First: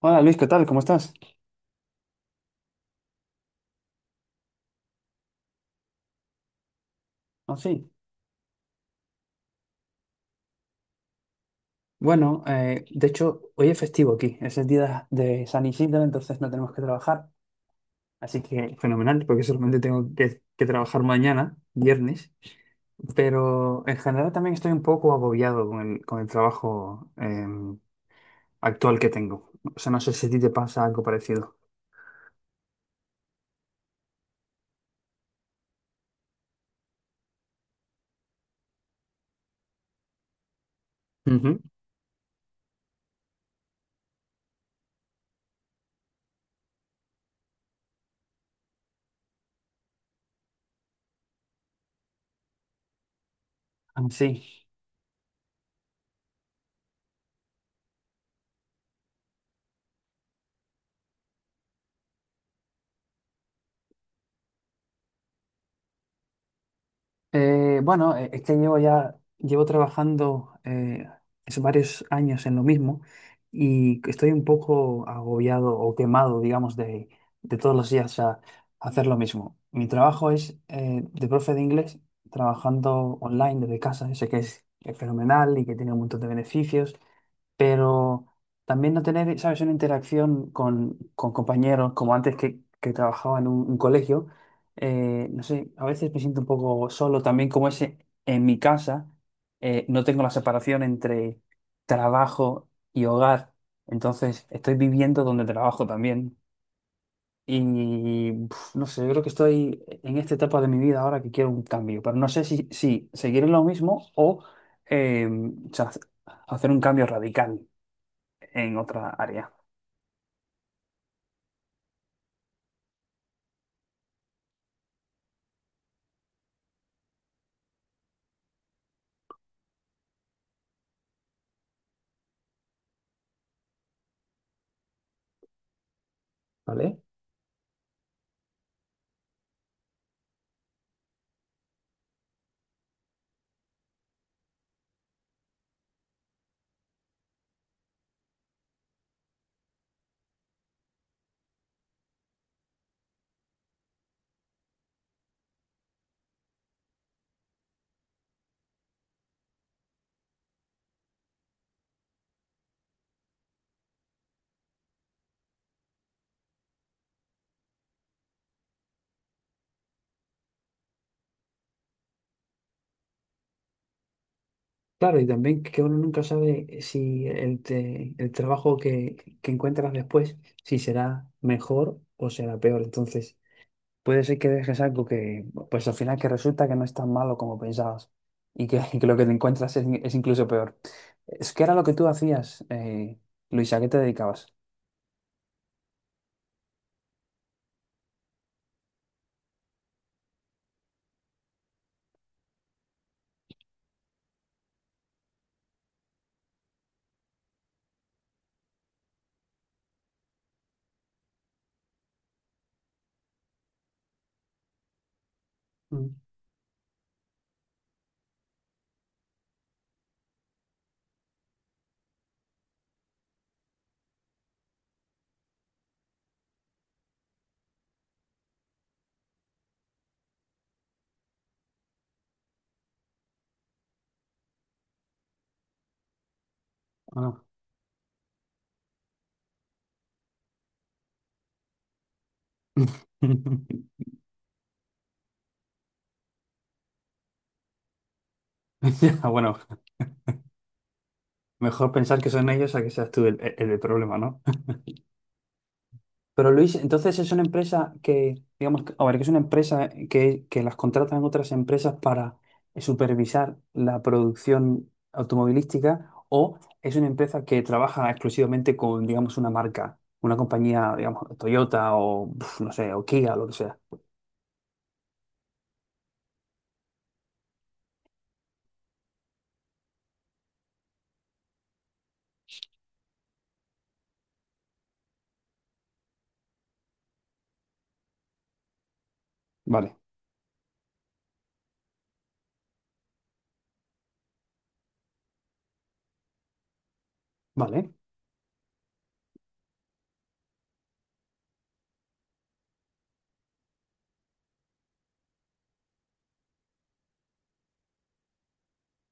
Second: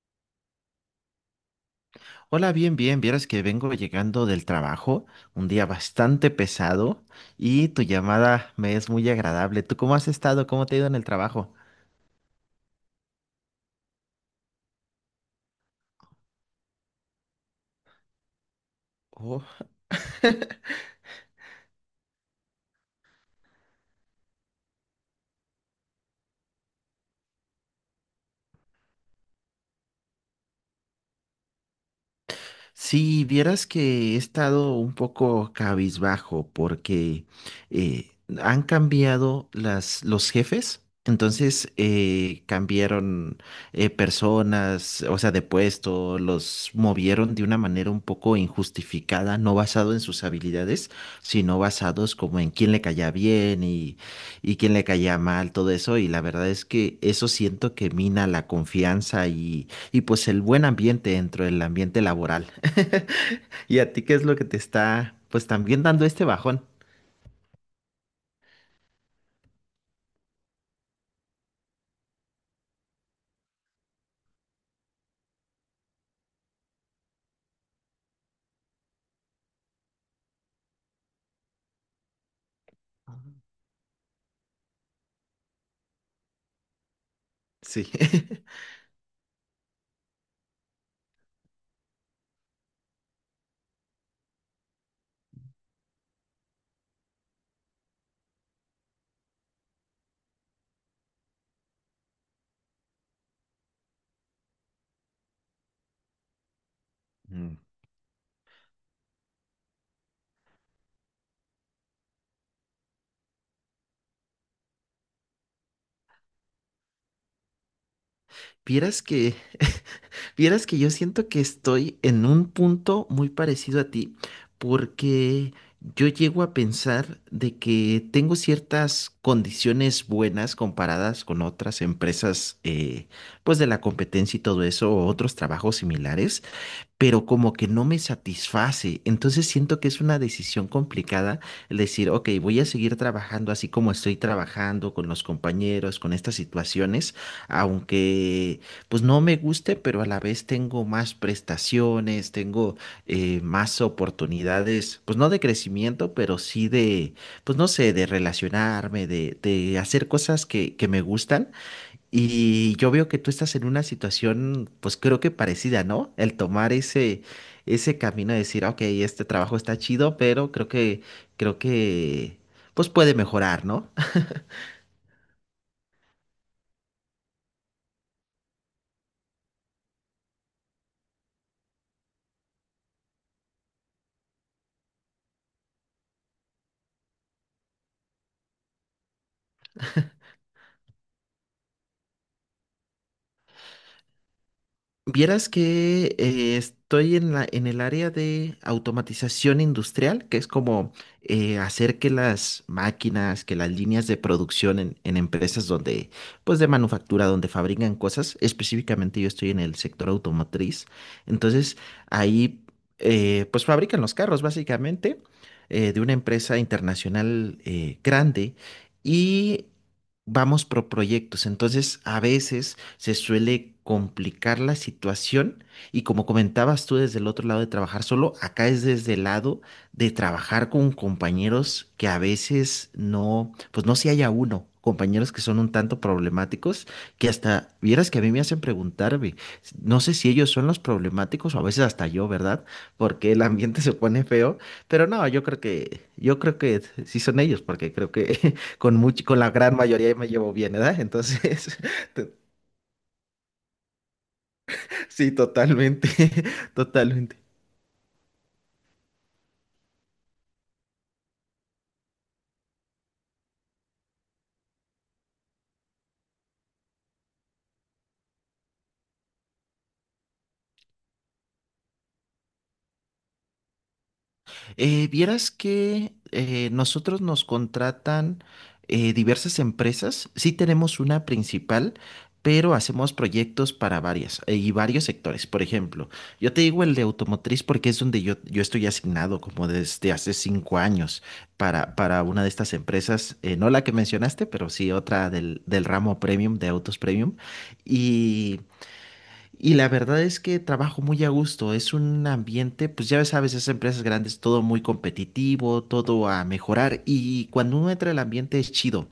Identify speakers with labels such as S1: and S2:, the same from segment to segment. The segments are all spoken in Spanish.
S1: Hola Luis, ¿qué tal? ¿Cómo estás?
S2: Hola, bien, bien. Vieras que vengo llegando del trabajo, un día bastante pesado
S1: Ah,
S2: y tu
S1: sí.
S2: llamada me es muy agradable. ¿Tú cómo has estado? ¿Cómo te ha ido en el trabajo?
S1: Bueno, de hecho, hoy es festivo aquí, es el día de San Isidro, entonces no tenemos que trabajar, así que fenomenal, porque solamente tengo que trabajar mañana, viernes, pero en general también estoy un poco agobiado con el trabajo actual que tengo. O sea, no sé si a ti te pasa algo parecido.
S2: Si vieras que he estado un poco cabizbajo porque eh, han cambiado los jefes,
S1: Ujú.
S2: entonces cambiaron personas, o sea, de puesto, los movieron de una manera un poco injustificada, no basado en sus habilidades, sino basados como en quién le caía bien y,
S1: Ah, sí.
S2: y quién le caía mal, todo eso, y la verdad es que eso siento que mina la confianza y pues el buen ambiente dentro del ambiente laboral. ¿Y a ti qué es lo que te está pues también dando este bajón?
S1: Bueno, es que llevo trabajando es varios años en lo mismo y estoy un poco agobiado o quemado, digamos, de todos los días a hacer lo mismo. Mi trabajo es de profe de inglés, trabajando online desde casa. Sé que es fenomenal y que tiene un montón de beneficios,
S2: Sí.
S1: pero también no tener, ¿sabes?, una interacción con compañeros, como antes que trabajaba en un colegio, no sé, a veces me siento un poco solo también, como ese, en mi casa, no tengo la separación entre trabajo y hogar, entonces estoy viviendo donde trabajo también.
S2: Mm.
S1: Y pf, no sé, yo creo que estoy en esta etapa de mi vida ahora que quiero un cambio, pero no sé si seguir en lo mismo eh, o sea, hacer un cambio radical en
S2: Vieras
S1: otra
S2: que,
S1: área.
S2: vieras que yo siento que estoy en un punto muy parecido a ti, porque yo llego a pensar de que tengo ciertas condiciones buenas comparadas con otras empresas, pues de la competencia y todo eso, o otros trabajos similares,
S1: ¿Vale?
S2: pero como que no me satisface. Entonces siento que es una decisión complicada el decir, ok, voy a seguir trabajando así como estoy trabajando con los compañeros, con estas situaciones, aunque pues no me guste, pero a la vez tengo más prestaciones, tengo más oportunidades, pues no de crecimiento, pero sí de, pues no sé, de relacionarme, de hacer cosas que me gustan y yo veo que tú estás en una situación, pues creo que parecida, ¿no? El tomar ese, ese camino de decir, ok, este trabajo está chido, pero creo que, pues puede mejorar, ¿no?
S1: Claro, y también que uno nunca sabe si el trabajo que encuentras después, si será mejor o será peor. Entonces, puede ser que dejes algo que, pues al final que resulta que no es tan malo como pensabas y que, y que lo que te encuentras es incluso peor. Es que era lo que tú hacías, Luisa, ¿a qué te dedicabas?
S2: Vieras que estoy en la, en el área de automatización industrial, que es como hacer que las máquinas, que las líneas de producción en empresas donde, pues de manufactura, donde fabrican cosas, específicamente yo estoy en el sector automotriz, entonces ahí pues fabrican los carros básicamente de una
S1: Mm,
S2: empresa internacional grande y vamos por proyectos, entonces a veces se suele complicar la situación y como comentabas tú desde el otro lado de trabajar solo, acá es desde el lado de trabajar con compañeros que a veces no, pues no si haya uno. Compañeros que son un tanto problemáticos, que
S1: ah.
S2: hasta vieras que a mí me hacen preguntarme, no sé si ellos son los problemáticos o a veces hasta yo, ¿verdad? Porque el ambiente se pone feo, pero no, yo creo que sí son ellos, porque creo que
S1: Ya,
S2: con la
S1: bueno,
S2: gran mayoría me llevo bien, ¿verdad? Entonces,
S1: mejor pensar que
S2: te-
S1: son ellos a que seas tú el problema, ¿no?
S2: Sí, totalmente,
S1: Pero Luis, entonces es
S2: totalmente.
S1: una empresa que, digamos, a ver, que es una empresa que las contratan otras empresas para supervisar la producción automovilística o es una empresa que trabaja exclusivamente con, digamos, una marca, una compañía, digamos, Toyota o, pf, no sé, o Kia, lo que sea.
S2: Vieras que nosotros nos contratan diversas empresas. Sí tenemos una principal, pero hacemos proyectos para varias y varios sectores. Por ejemplo, yo te digo el de automotriz porque es donde yo estoy asignado como
S1: Vale,
S2: desde hace 5 años para una de estas empresas, no la que mencionaste, pero sí otra del ramo premium, de autos premium.
S1: vale.
S2: Y... Y la verdad es que trabajo muy a gusto. Es un ambiente, pues ya sabes, esas empresas grandes, todo muy competitivo, todo a mejorar. Y cuando uno entra al ambiente es chido.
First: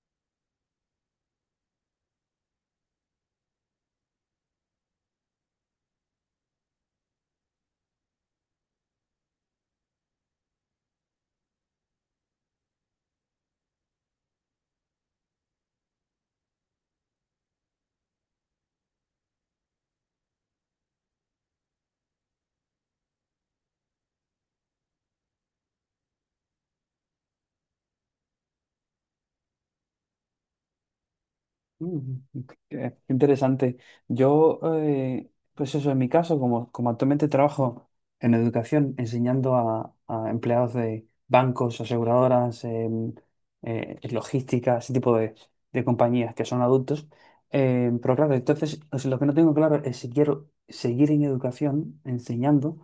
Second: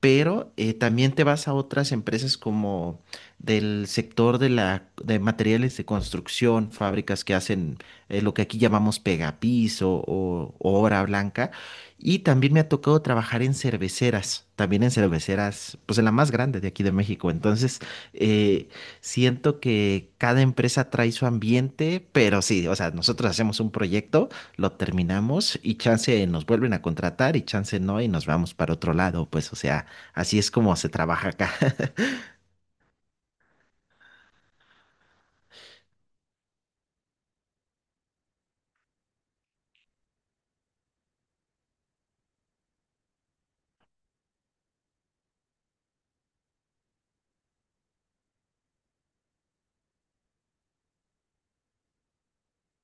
S2: Pero también te vas a otras empresas como del sector de materiales de construcción, fábricas que hacen lo que aquí llamamos pegapiso o obra blanca. Y también me ha tocado trabajar en cerveceras, también en cerveceras, pues en la más grande de aquí de México. Entonces, eh, Siento que cada empresa trae su ambiente, pero sí, o sea, nosotros hacemos un proyecto, lo terminamos y chance nos vuelven a contratar y chance no y nos vamos para otro lado, pues, o sea, así es como se trabaja acá.
S1: Mm, ok, qué interesante. Yo, pues eso, en mi caso, como actualmente trabajo en educación, enseñando a empleados de bancos, aseguradoras, logística, ese tipo de compañías que son adultos. Pero claro, entonces, o sea, lo que no tengo claro es si quiero seguir en educación, enseñando,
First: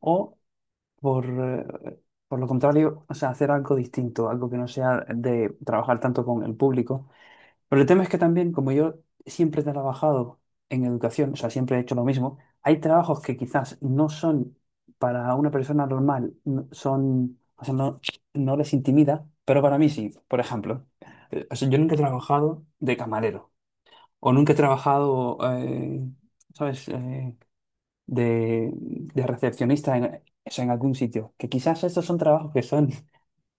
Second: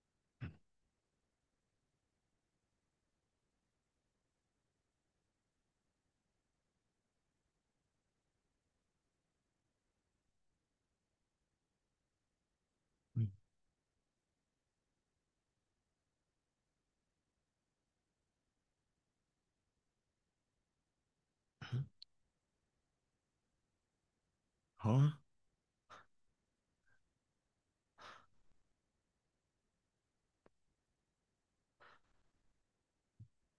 S1: o por, eh, por lo contrario, o sea, hacer algo distinto, algo que no sea de trabajar tanto con el público. Pero el tema es que también, como yo siempre he trabajado en educación, o sea, siempre he hecho lo mismo, hay trabajos
S2: Ujú.
S1: que quizás no son para una persona normal, son, o sea, no, no les intimida, pero para mí sí. Por ejemplo, o sea, yo nunca he trabajado de camarero o nunca he
S2: Oh.
S1: trabajado, ¿sabes?, de recepcionista en, o sea, en algún sitio. Que quizás estos son trabajos que son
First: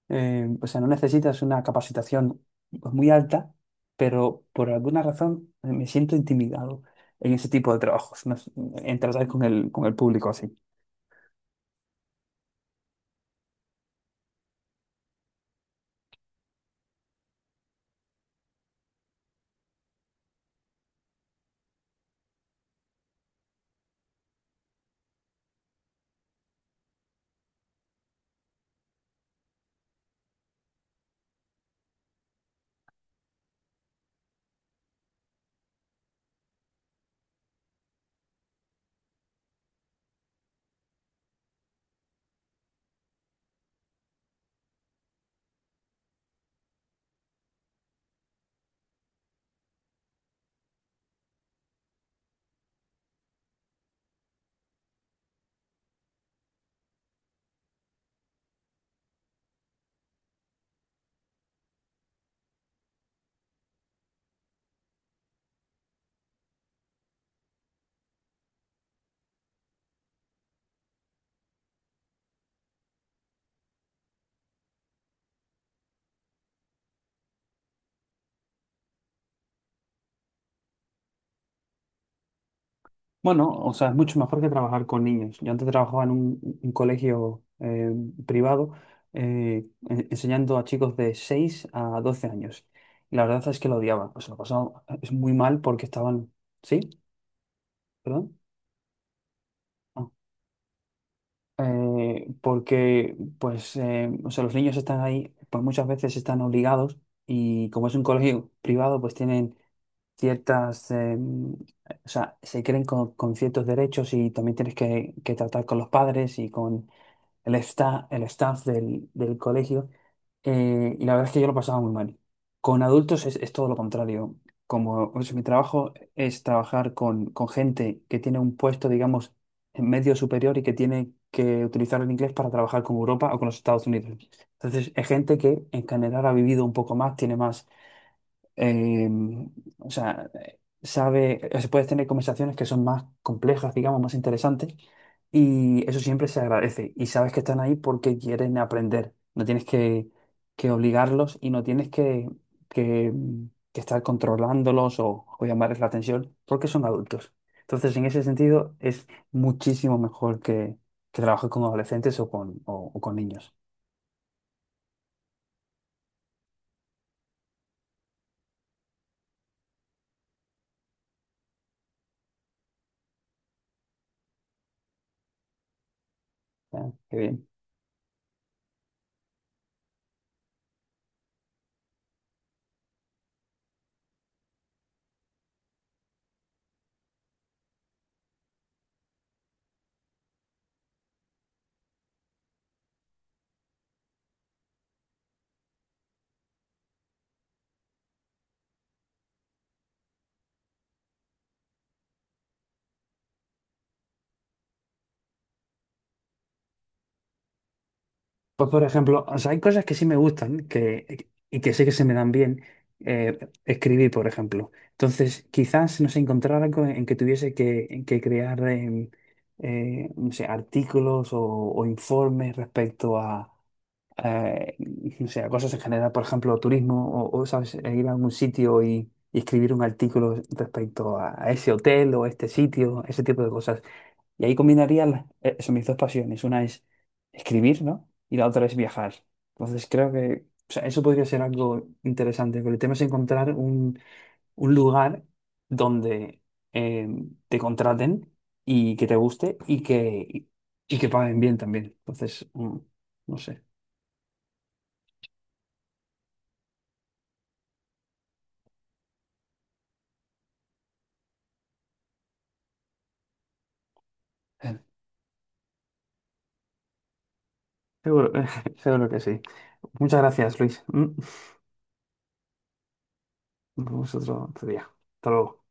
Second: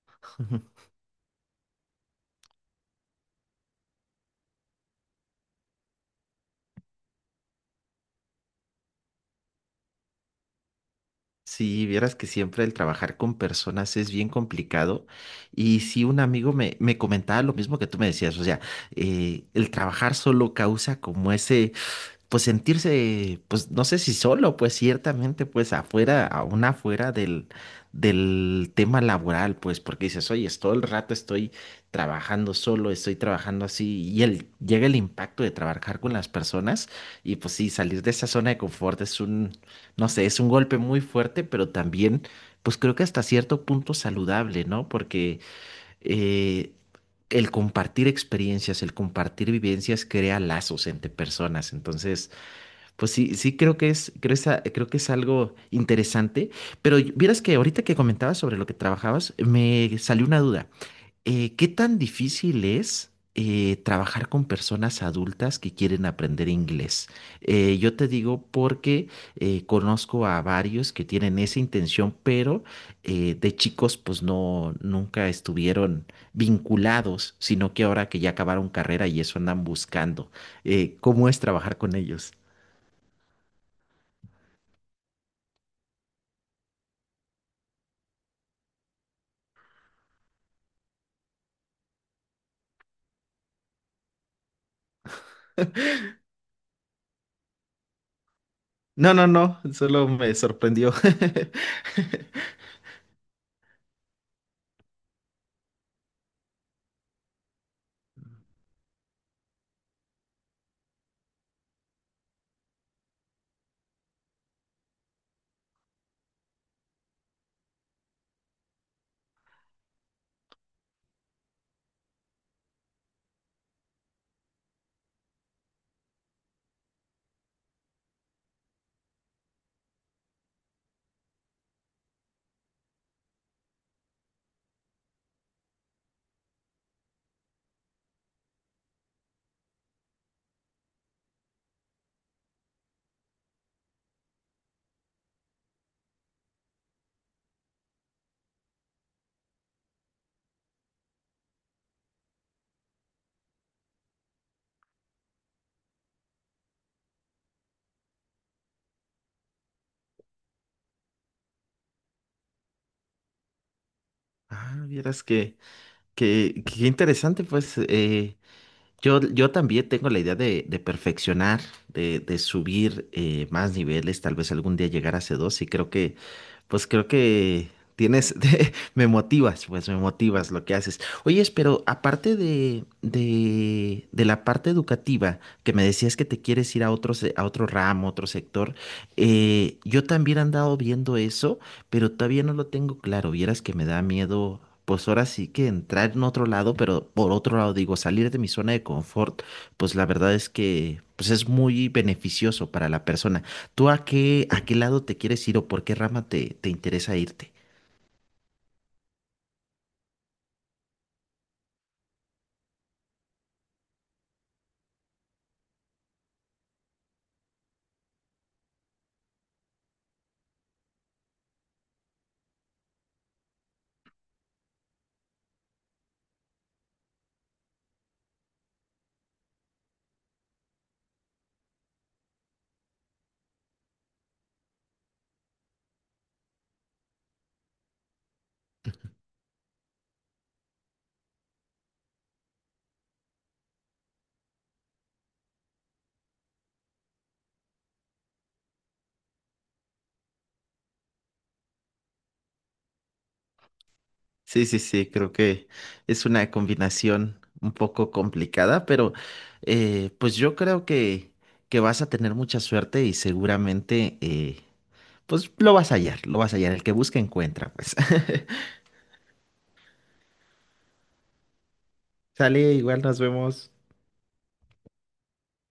S1: o sea, no necesitas una capacitación pues, muy alta, pero por alguna razón me siento intimidado en ese tipo de trabajos, no sé, en tratar con con el público así.
S2: Sí, vieras que siempre el trabajar con personas es bien complicado. Y si un amigo me comentaba lo mismo que tú me decías, o sea, el trabajar solo causa como ese pues sentirse, pues no sé si solo, pues ciertamente, pues afuera, aún afuera del tema laboral, pues porque dices, oye, es todo el rato estoy trabajando solo, estoy trabajando así, y el, llega el impacto de trabajar con las personas, y pues sí, salir de esa zona de confort es un, no sé, es un golpe muy fuerte, pero también, pues creo que hasta cierto punto saludable, ¿no? Porque eh, el compartir experiencias, el compartir vivencias crea lazos entre personas, entonces... Pues sí, sí creo que es, creo, creo que es algo interesante, pero vieras que ahorita que comentabas sobre lo que trabajabas, me salió una duda. ¿Qué tan difícil es trabajar con personas adultas que quieren aprender inglés? Yo te digo porque conozco a varios que tienen esa intención, pero de chicos pues no, nunca estuvieron vinculados, sino que ahora que ya acabaron carrera y eso andan buscando. ¿Cómo es trabajar con ellos?
S1: Bueno, o sea, es mucho mejor que trabajar con niños. Yo antes trabajaba en un colegio privado enseñando a chicos de 6 a 12 años. Y la verdad es que lo odiaba. O sea, lo pasaba es muy mal porque estaban... ¿Sí? ¿Perdón?
S2: No, no, no,
S1: Ah.
S2: solo me sorprendió.
S1: Porque pues, o sea, los niños están ahí, pues muchas veces están obligados y como es un colegio privado, pues tienen ciertas, o sea, se creen con ciertos derechos y también tienes que tratar con los padres y con, el staff del colegio, y la verdad es que yo lo pasaba muy mal. Con adultos es todo lo contrario. Como o sea, mi trabajo es trabajar con gente que tiene un puesto, digamos, en medio superior y que tiene que utilizar el inglés para trabajar con Europa o con los Estados Unidos. Entonces, es gente que en general ha vivido un poco más, tiene más eh, o sea, sabe, o sea, puedes tener conversaciones que son más complejas, digamos, más interesantes, y eso siempre se agradece. Y sabes que están ahí porque quieren aprender. No tienes que obligarlos y no tienes que, mm, que estar controlándolos o llamarles la atención porque son adultos. Entonces, en ese sentido, es muchísimo mejor que trabajes con adolescentes o con niños.
S2: Ah, vieras que, interesante, pues yo también tengo la idea de perfeccionar, de subir más niveles, tal vez algún día llegar a C2 y creo que pues
S1: ¿Eh?
S2: creo
S1: Qué bien.
S2: que tienes, me motivas, pues me motivas lo que haces. Oye, pero aparte de la parte educativa, que me decías que te quieres ir a otro ramo, otro sector, yo también he andado viendo eso, pero todavía no lo tengo claro. Vieras que me da miedo, pues ahora sí que entrar en otro lado, pero por otro lado digo, salir de mi zona de confort, pues la verdad es que pues es muy beneficioso para la persona. ¿Tú a qué lado te quieres ir o por qué rama te interesa irte?
S1: Pues por ejemplo, o sea, hay cosas que sí me gustan que, y que sé que se me dan bien eh, escribir, por ejemplo. Entonces, quizás no sé, encontrar algo en que tuviese que crear no sé, artículos o informes respecto a, eh, no sé, a cosas en general, por ejemplo, turismo o, ¿sabes? E ir a algún sitio y escribir un artículo respecto a ese hotel o a este sitio, ese tipo de cosas. Y ahí combinaría eso, mis dos pasiones. Una es escribir, ¿no? Y la otra es viajar. Entonces creo que o sea, eso podría ser algo interesante, pero el tema es encontrar un lugar donde eh, te contraten y que te guste y que paguen bien también. Entonces, mm, no sé.
S2: Sí, sí, sí, creo que es una combinación un poco complicada, pero pues yo creo que vas a tener mucha suerte y seguramente
S1: Eh,
S2: pues lo vas a hallar, lo vas a hallar. El que busca encuentra, pues.
S1: Seguro, seguro que sí. Muchas gracias, Luis. Mm,
S2: Sale, igual nos vemos.
S1: nos vemos otro día. Hasta luego.